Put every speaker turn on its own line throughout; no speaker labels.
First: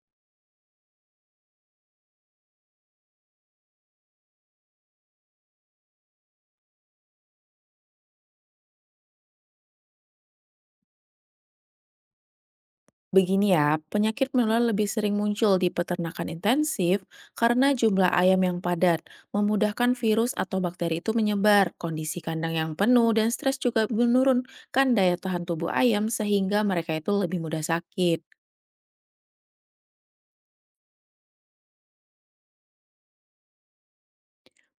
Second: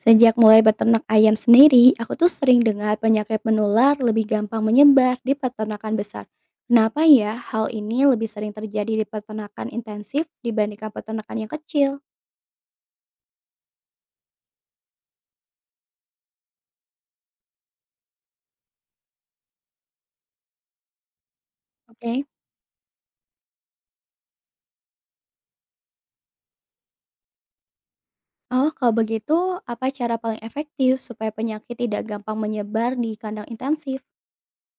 Sejak mulai beternak ayam sendiri, aku tuh sering dengar penyakit menular lebih gampang menyebar di peternakan besar. Kenapa ya hal ini lebih sering terjadi di peternakan intensif dibandingkan peternakan yang kecil?
Begini ya, penyakit menular lebih sering muncul di peternakan intensif karena jumlah ayam yang padat, memudahkan virus atau bakteri itu menyebar, kondisi
Oke.
kandang yang penuh, dan stres juga menurunkan daya tahan tubuh ayam sehingga mereka itu lebih mudah sakit.
Oh, kalau begitu, apa cara paling efektif supaya penyakit tidak gampang menyebar di kandang intensif?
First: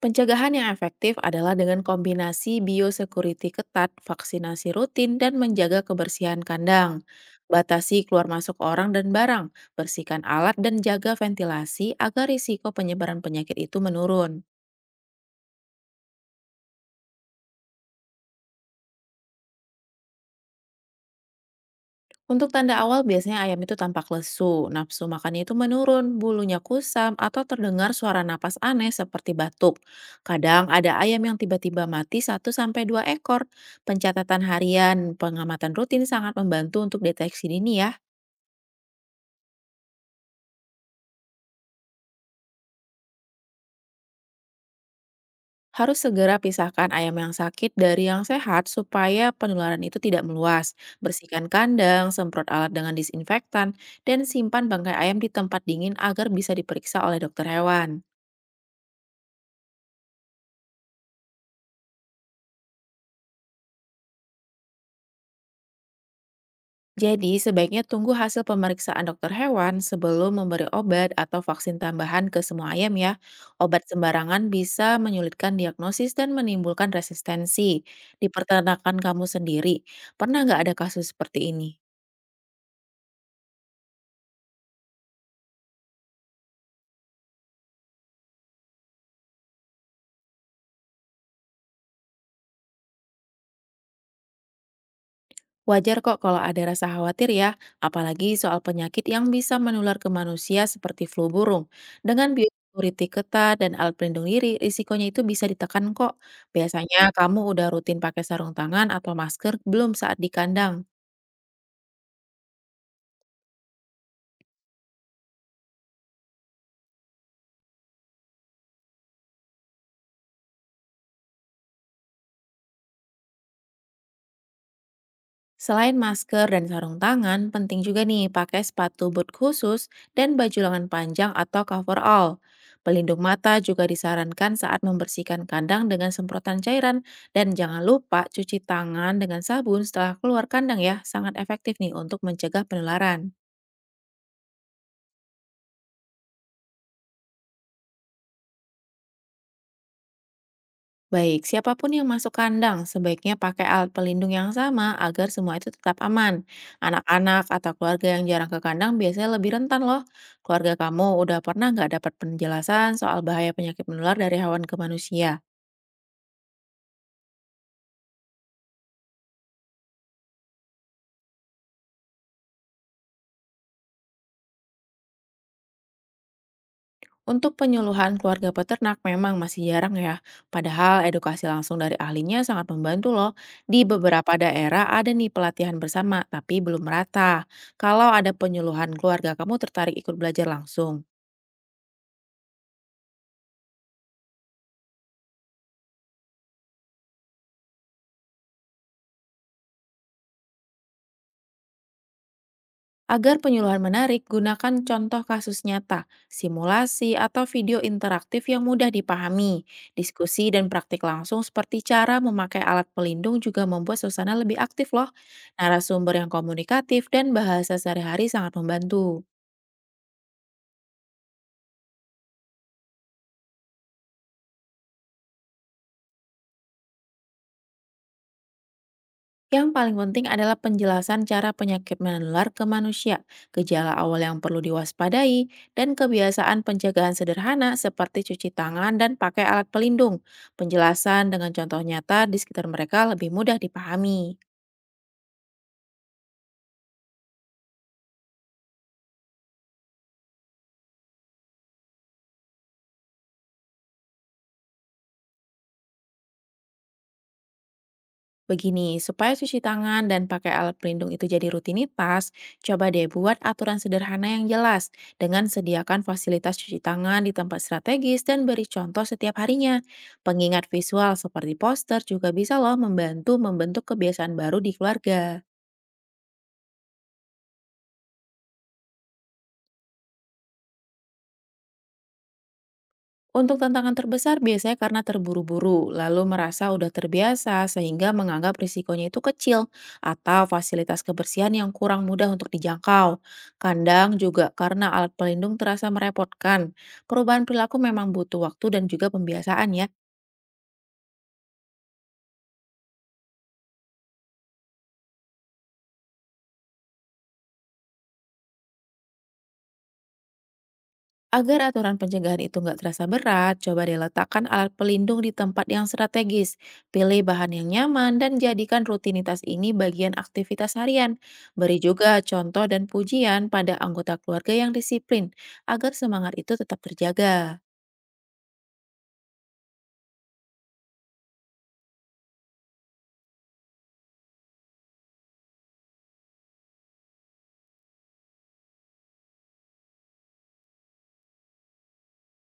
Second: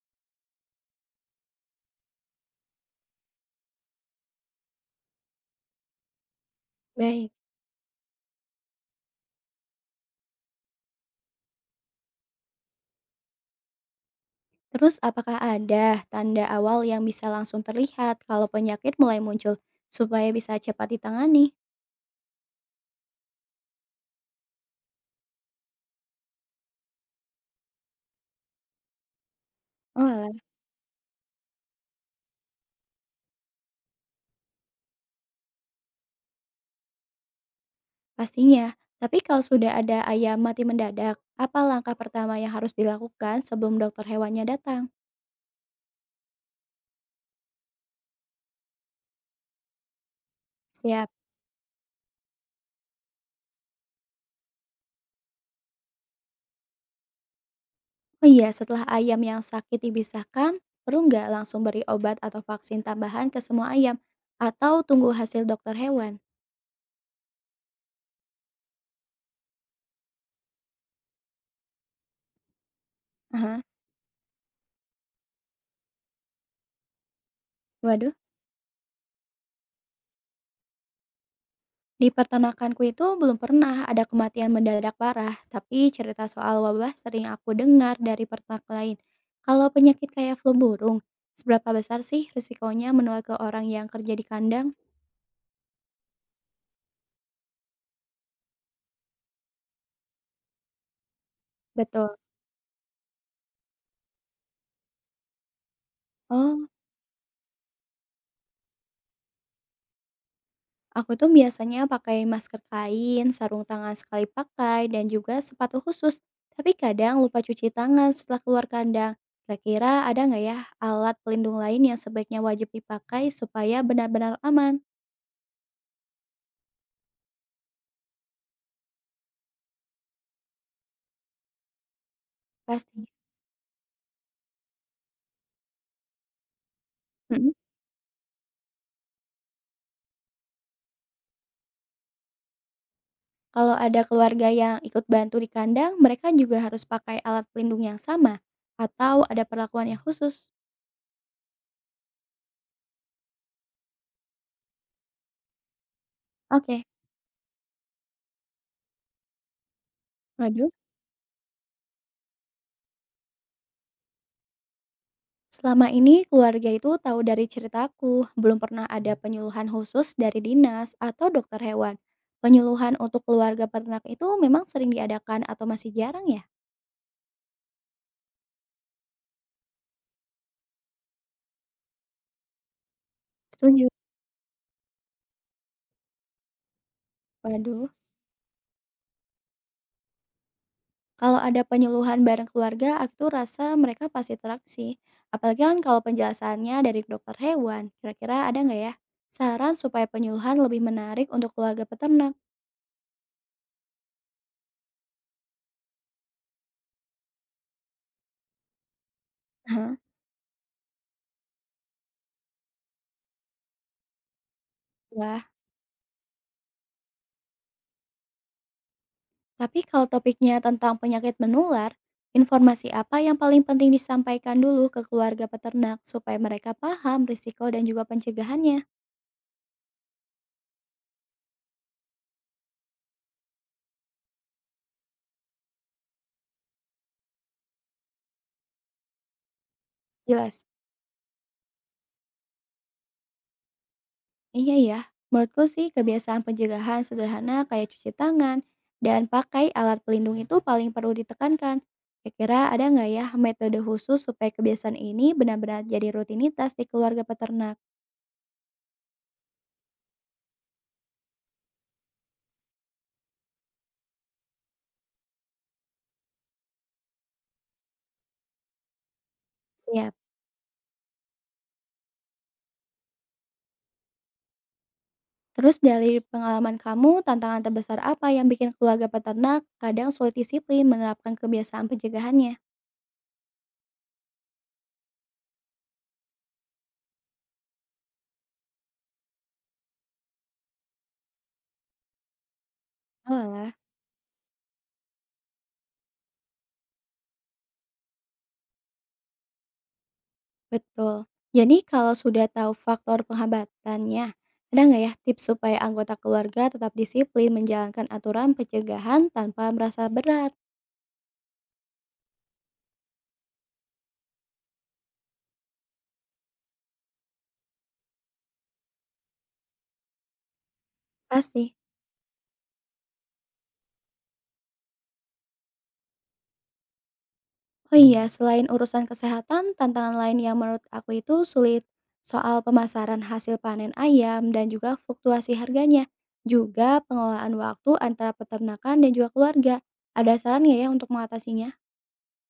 Pencegahan yang efektif adalah dengan kombinasi biosecurity ketat, vaksinasi rutin, dan menjaga kebersihan kandang.
Baik.
Batasi keluar masuk orang dan barang, bersihkan alat dan jaga ventilasi agar risiko penyebaran penyakit itu menurun.
Terus, apakah ada tanda awal yang bisa langsung terlihat kalau penyakit mulai muncul supaya bisa cepat ditangani?
Untuk tanda awal biasanya ayam itu tampak lesu, nafsu makannya itu menurun, bulunya kusam, atau terdengar suara napas aneh seperti batuk.
Oh.
Kadang ada ayam yang tiba-tiba mati satu sampai dua ekor. Pencatatan harian, pengamatan rutin sangat membantu untuk deteksi dini ya.
Pastinya, tapi kalau sudah ada ayam mati mendadak, apa langkah pertama yang harus dilakukan sebelum dokter hewannya datang?
Harus segera pisahkan ayam yang sakit dari yang sehat supaya penularan itu tidak meluas.
Siap.
Bersihkan kandang, semprot alat dengan disinfektan, dan simpan bangkai ayam di tempat dingin agar bisa diperiksa oleh dokter hewan.
Oh iya, setelah ayam yang sakit dipisahkan, perlu nggak langsung beri obat atau vaksin tambahan ke semua ayam? Atau tunggu hasil dokter hewan?
Jadi, sebaiknya tunggu hasil pemeriksaan dokter hewan sebelum memberi obat atau vaksin tambahan ke semua ayam ya.
Aha,
Obat sembarangan bisa menyulitkan diagnosis dan menimbulkan resistensi.
waduh.
Di peternakan kamu sendiri, pernah nggak ada kasus seperti ini?
Di peternakanku itu belum pernah ada kematian mendadak parah, tapi cerita soal wabah sering aku dengar dari peternak lain. Kalau penyakit kayak flu burung, seberapa besar sih risikonya menular ke orang yang kerja di kandang?
Wajar kok kalau ada rasa khawatir ya, apalagi soal penyakit yang bisa menular ke manusia seperti flu burung.
Betul.
Dengan biosecurity ketat dan alat pelindung diri, risikonya itu bisa ditekan kok.
Oh,
Biasanya kamu udah rutin pakai sarung tangan atau masker belum saat di kandang.
aku tuh biasanya pakai masker kain, sarung tangan sekali pakai, dan juga sepatu khusus. Tapi kadang lupa cuci tangan setelah keluar kandang. Kira-kira ada nggak ya alat pelindung lain yang sebaiknya wajib dipakai supaya benar-benar aman?
Selain masker dan sarung tangan, penting juga nih pakai sepatu boot khusus dan baju lengan panjang atau coverall.
Pasti.
Pelindung mata juga disarankan saat membersihkan kandang dengan semprotan cairan dan
Mm-mm.
jangan lupa cuci tangan dengan sabun setelah keluar kandang ya, sangat efektif nih untuk mencegah penularan.
Kalau ada keluarga yang ikut bantu di kandang, mereka juga harus pakai alat pelindung yang sama atau ada perlakuan yang khusus.
Baik, siapapun yang masuk kandang sebaiknya pakai alat pelindung yang sama agar semua itu tetap aman.
Oke,
Anak-anak atau keluarga yang jarang ke kandang biasanya lebih rentan loh.
maju.
Keluarga kamu udah pernah nggak dapat penjelasan soal bahaya penyakit menular dari hewan ke manusia?
Selama ini keluarga itu tahu dari ceritaku, belum pernah ada penyuluhan khusus dari dinas atau dokter hewan. Penyuluhan untuk keluarga peternak itu memang sering diadakan atau masih jarang ya?
Untuk penyuluhan keluarga peternak memang masih jarang ya. Padahal edukasi langsung dari ahlinya sangat membantu loh. Di
Setuju.
beberapa daerah ada nih pelatihan bersama, tapi belum merata.
Waduh,
Kalau ada penyuluhan keluarga, kamu tertarik ikut belajar langsung?
kalau ada penyuluhan bareng keluarga, aku tuh rasa mereka pasti teraksi. Apalagi kan kalau penjelasannya dari dokter hewan, kira-kira ada nggak ya? Saran supaya penyuluhan lebih menarik untuk keluarga peternak.
Agar penyuluhan menarik, gunakan contoh kasus nyata, simulasi, atau video interaktif yang mudah dipahami.
Hah?
Diskusi dan praktik langsung seperti cara memakai alat pelindung juga membuat suasana lebih aktif loh.
Wah,
Narasumber yang komunikatif dan bahasa sehari-hari sangat membantu.
tapi kalau topiknya tentang penyakit menular, informasi apa yang paling penting disampaikan dulu ke keluarga peternak supaya mereka paham risiko dan juga pencegahannya?
Yang paling penting adalah penjelasan cara penyakit menular ke manusia, gejala awal yang perlu diwaspadai, dan kebiasaan pencegahan sederhana seperti cuci tangan dan pakai alat pelindung.
Jelas.
Penjelasan dengan contoh nyata di sekitar mereka lebih mudah dipahami.
Iya ya, menurutku sih kebiasaan pencegahan sederhana kayak cuci tangan dan pakai alat pelindung itu paling perlu ditekankan. Kira-kira ada nggak ya metode khusus supaya kebiasaan ini benar-benar jadi rutinitas di keluarga peternak?
Begini, supaya cuci tangan dan pakai alat pelindung itu jadi rutinitas, coba deh buat aturan sederhana yang jelas dengan sediakan fasilitas cuci tangan di tempat strategis dan beri contoh setiap harinya.
Siap.
Pengingat visual seperti poster juga bisa loh membantu membentuk kebiasaan baru di keluarga.
Terus dari pengalaman kamu, tantangan terbesar apa yang bikin keluarga peternak kadang sulit disiplin menerapkan kebiasaan pencegahannya?
Untuk tantangan terbesar biasanya karena terburu-buru, lalu merasa udah terbiasa sehingga menganggap risikonya itu kecil, atau fasilitas kebersihan yang kurang mudah untuk dijangkau.
Oalah,
Kandang juga karena alat pelindung terasa merepotkan. Perubahan perilaku memang butuh waktu dan juga pembiasaan ya.
betul. Jadi kalau sudah tahu faktor penghambatannya, ada nggak ya tips supaya anggota keluarga tetap disiplin menjalankan aturan pencegahan tanpa merasa berat?
Agar aturan pencegahan itu nggak terasa berat, coba deh letakkan alat pelindung di tempat yang strategis. Pilih bahan yang nyaman dan jadikan rutinitas ini bagian aktivitas harian.
Pasti.
Beri juga contoh dan pujian pada anggota keluarga yang disiplin, agar semangat itu tetap terjaga.
Oh iya, selain urusan kesehatan, tantangan lain yang menurut aku itu sulit soal pemasaran hasil panen ayam dan juga fluktuasi harganya. Juga pengelolaan waktu antara peternakan dan juga keluarga. Ada saran nggak ya untuk mengatasinya?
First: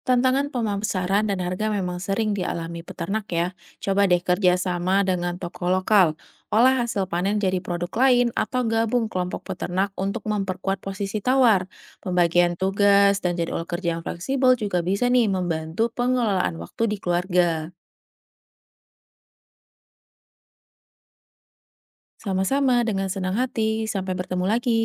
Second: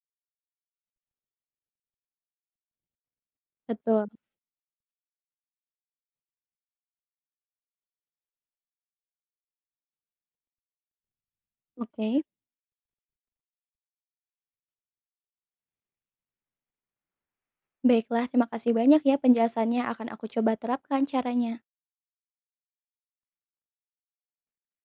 Tantangan pemasaran dan harga memang sering dialami peternak ya. Coba
Betul.
deh kerjasama dengan toko lokal, olah hasil panen jadi produk lain atau gabung kelompok peternak untuk memperkuat posisi tawar.
Oke,
Pembagian tugas dan jadwal kerja yang fleksibel juga bisa nih membantu pengelolaan waktu di keluarga.
baiklah terima kasih banyak ya penjelasannya akan aku coba terapkan caranya.
Sama-sama dengan senang hati, sampai bertemu lagi.